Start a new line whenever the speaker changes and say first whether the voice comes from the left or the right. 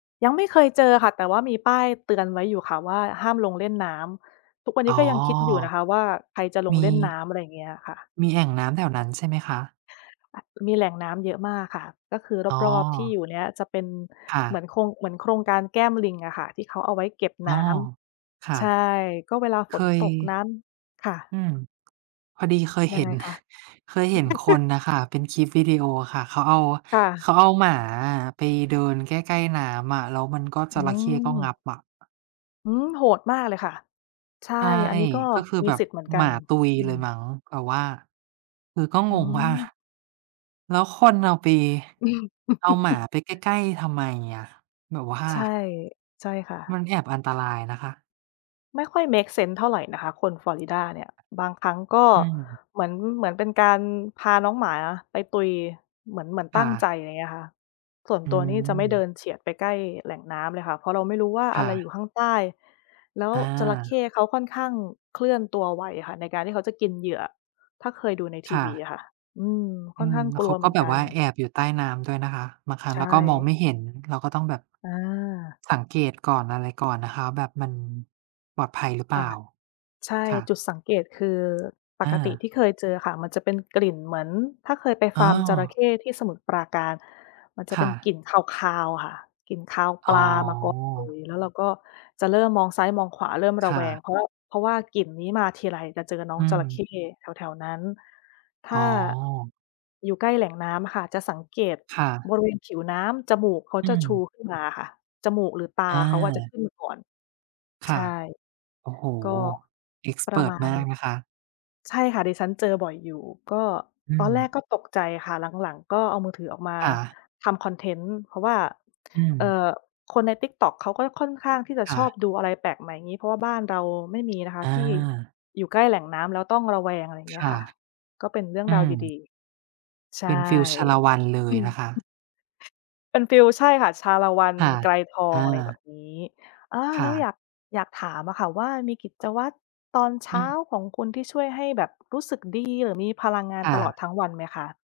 left: ยังไม่เคยเจอค่ะ แต่ว่ามีป้ายเตือนไว้อยู่ค่ะว่า "ห้ามลงเล่นน้ำ" ทุกวัน
right: อ
left: นี
right: ๋อ
left: ้ก็ยังคิดอยู่นะคะว่าใครจะลง
right: ม
left: เล่นน้
right: ี
left: ำ อะไรอย่างเงี้ยค่ะ
right: มีแอ่งน้ำแถวนั้นใช่ไหมคะ?
left: มีแหล่งน้ำเยอะมากค่ะ ก็คือ
right: อ๋อ
left: รอบ ๆ ที่อยู่เนี้ยจะเป็น
right: ค่
left: เหมื
right: ะ
left: อนโครง เหมือนโครงการแก้มลิงอะค่ะ ที่เขาเอาไว้เก็บ
right: อ้
left: น
right: อ
left: ้
right: ค่
left: ำ ใ
right: ะ
left: ช่ ก็เวลา
right: เค
left: ฝน
right: ย
left: ตกน้ำ
right: อืม พอดีเคย
left: ยั
right: เห
left: ง
right: ็
left: ไง
right: น
left: คะ?
right: เคยเห็นคนน่ะ ค่ะ เป็นคลิปวีดีโออะค่ะ เขาเอา
left: ค่ะ
right: เขาเอาหมาอะไปเดินใกล้ ๆ น้ำ อะ แล้วมันก็ จ
left: อื
right: ระเข้ก็งั
left: ม
right: บอะ
left: อืม โหดมากเลยค่ะ ใช่
right: ใช่
left: อันนี้ก็
right: ก็คือ
left: มี
right: แบบ
left: สิทธิ์เหมือนก
right: ห
left: ั
right: มา
left: น
right: ตุย
left: อื
right: เลย
left: ม
right: มั้ง แต่ว่า คือก็
left: อ
right: ง
left: ื
right: งว่า
left: ม
right: แล้วคนเอาไป
left: อืม
right: เอาหมาไปใกล้ ๆ ทำไมอะ แบบว่า
left: ใช่ ใช่ค่ะ
right: มันแอบอันตรายนะคะ
left: ไม่ค่อยเมกเซนส์เท่าไหร่นะคะคน ฟลอริดาเนี่ย บางครั้งก็
right: อืม
left: เหมือน เหมือนเป็นการพาน้องหมาไปตุย เหมือน เหมือน
right: ค
left: ตั
right: ่
left: ้งใจ
right: ะ
left: อะไรเงี้ยค่ะ ส่วน
right: อื
left: ตัวนี่จะไม่เดิ
right: ม
left: นเฉียดไปใกล้แหล่งน้ำเลยค่ะ เพราะเราไม่รู้ว่า
right: ค
left: อะ
right: ่
left: ไรอ
right: ะ
left: ยู่ข้างใต้ แล้ว
right: อ
left: จระเข
right: า
left: ้เขาค่อนข้างเคลื่อนตัวไวอะค่ะ ในการที่เขาจะกินเหยื่อ ถ้าเคยดูในท
right: ค
left: ี
right: ่
left: วี
right: ะ
left: อะค่ะ อืม ค
right: อื
left: ่อน
right: ม
left: ข้าง
right: แล้
left: ก
right: ว
left: ล
right: เ
left: ั
right: ข
left: ว
right: า
left: เห
right: ก
left: ม
right: ็
left: ือน
right: แบ
left: ก
right: บ
left: ัน
right: ว่าแอบอยู่ใต้น้ำด้วยนะคะ บางครั้
left: ใช
right: งเราก็มอง
left: ่
right: ไม่เห็น เราก็ต้องแบบ
left: อา
right: สังเกตก่อนอะไรก่อนนะคะ แบบมันปลอดภัยหรือเป
left: ค
right: ล่
left: ่ะ
right: า
left: ใช่
right: ค่
left: จ
right: ะ
left: ุดสังเกต คือป
right: อ
left: กติ
right: า
left: ที่เคยเจออะค่ะ มันจะเป็นกลิ่นเหมือน ถ้าเคยไป
right: อ๋
left: ฟาร์มจระเข
right: อ
left: ้ที่สมุทรปราการ มันจะ
right: ค
left: เป
right: ่
left: ็นก
right: ะ
left: ลิ่นคาว ๆ อะค่ะ กลิ่นคาวป
right: อ๋
left: ลามาก่อน เล
right: อ
left: ย แล้วเราก็จะเริ่มมองซ้ายมองขวาเริ่มร
right: ค
left: ะ
right: ่
left: แวง
right: ะ
left: เพราะว่า เพราะว่ากลิ่นนี้มาทีไรจะเจอน้อ
right: อื
left: งจระ เข
right: ม
left: ้แถว ๆ นั้น ถ
right: อ
left: ้
right: ๋อ
left: า อยู่ใกล้แหล่งน้ำค่ะจะสังเกต
right: ค่
left: บ
right: ะ
left: ริเวณผิวน้ำจมูกเขา
right: อื
left: จะ ชู
right: ม
left: ขึ้นมาอะค่ะ จมูก หรือตา
right: อ
left: เขาอะ จะข
right: า
left: ึ้นมาก่อน
right: ค
left: ใช
right: ่ะ
left: ่
right: โอ้โฮ
left: ี
right: เอกซ์
left: ป
right: เพ
left: ระ
right: ิร์
left: ม
right: ต
left: า
right: ม
left: ณ
right: ากนะคะ
left: ใช่ค่ะ ดิฉันเจอบ่อยอยู่ ก็
right: อื
left: ตอนแรก
right: ม
left: ก็ตกใจค่ะ หลัง ๆ ก็เอามือถือออกมา
right: ค่ะ
left: ทำคอนเทนต์ เพราะว่า
right: อื
left: เอ่
right: ม
left: อ คนใน Tiktok เขาก็ค่อนข้างที่จะ
right: ค
left: ช
right: ่
left: อบ
right: ะ
left: ดูอะไรแปลกใหม่ อย่างงี้ เพราะว่าบ้านเราไม่ มีนะคะ
right: อ
left: ที่
right: า
left: อยู่ใกล้แหล่งน้ำแล้วต้องระแวง อะไรอย่า
right: ค
left: งเงี้ย
right: ่ะ
left: ค่ะ ก็เป็นเรื่อง
right: อื
left: ราวด
right: ม
left: ี ๆ ใช
right: เ
left: ่
right: ป็นฟิล ชาละวันเล
left: อื
right: ย
left: ม
right: นะคะ
left: เป็นฟิล ใช่ค่ะ ชาละวัน
right: ค่ะ
left: ไกรทอ
right: อ
left: ง อะไรแบ
right: า
left: บนี้ อา
right: ค
left: แล
right: ่
left: ้ว
right: ะ
left: อยาก อยากถามอะค่ะว่า มีกิจวัตรตอนเช
right: อื
left: ้า
right: ม
left: ของคุณที่ช่วยให้แบบรู้สึกดี หรือมีพลังงาน
right: ค่
left: ตลอ
right: ะ
left: ดทั้งวันไหมคะ?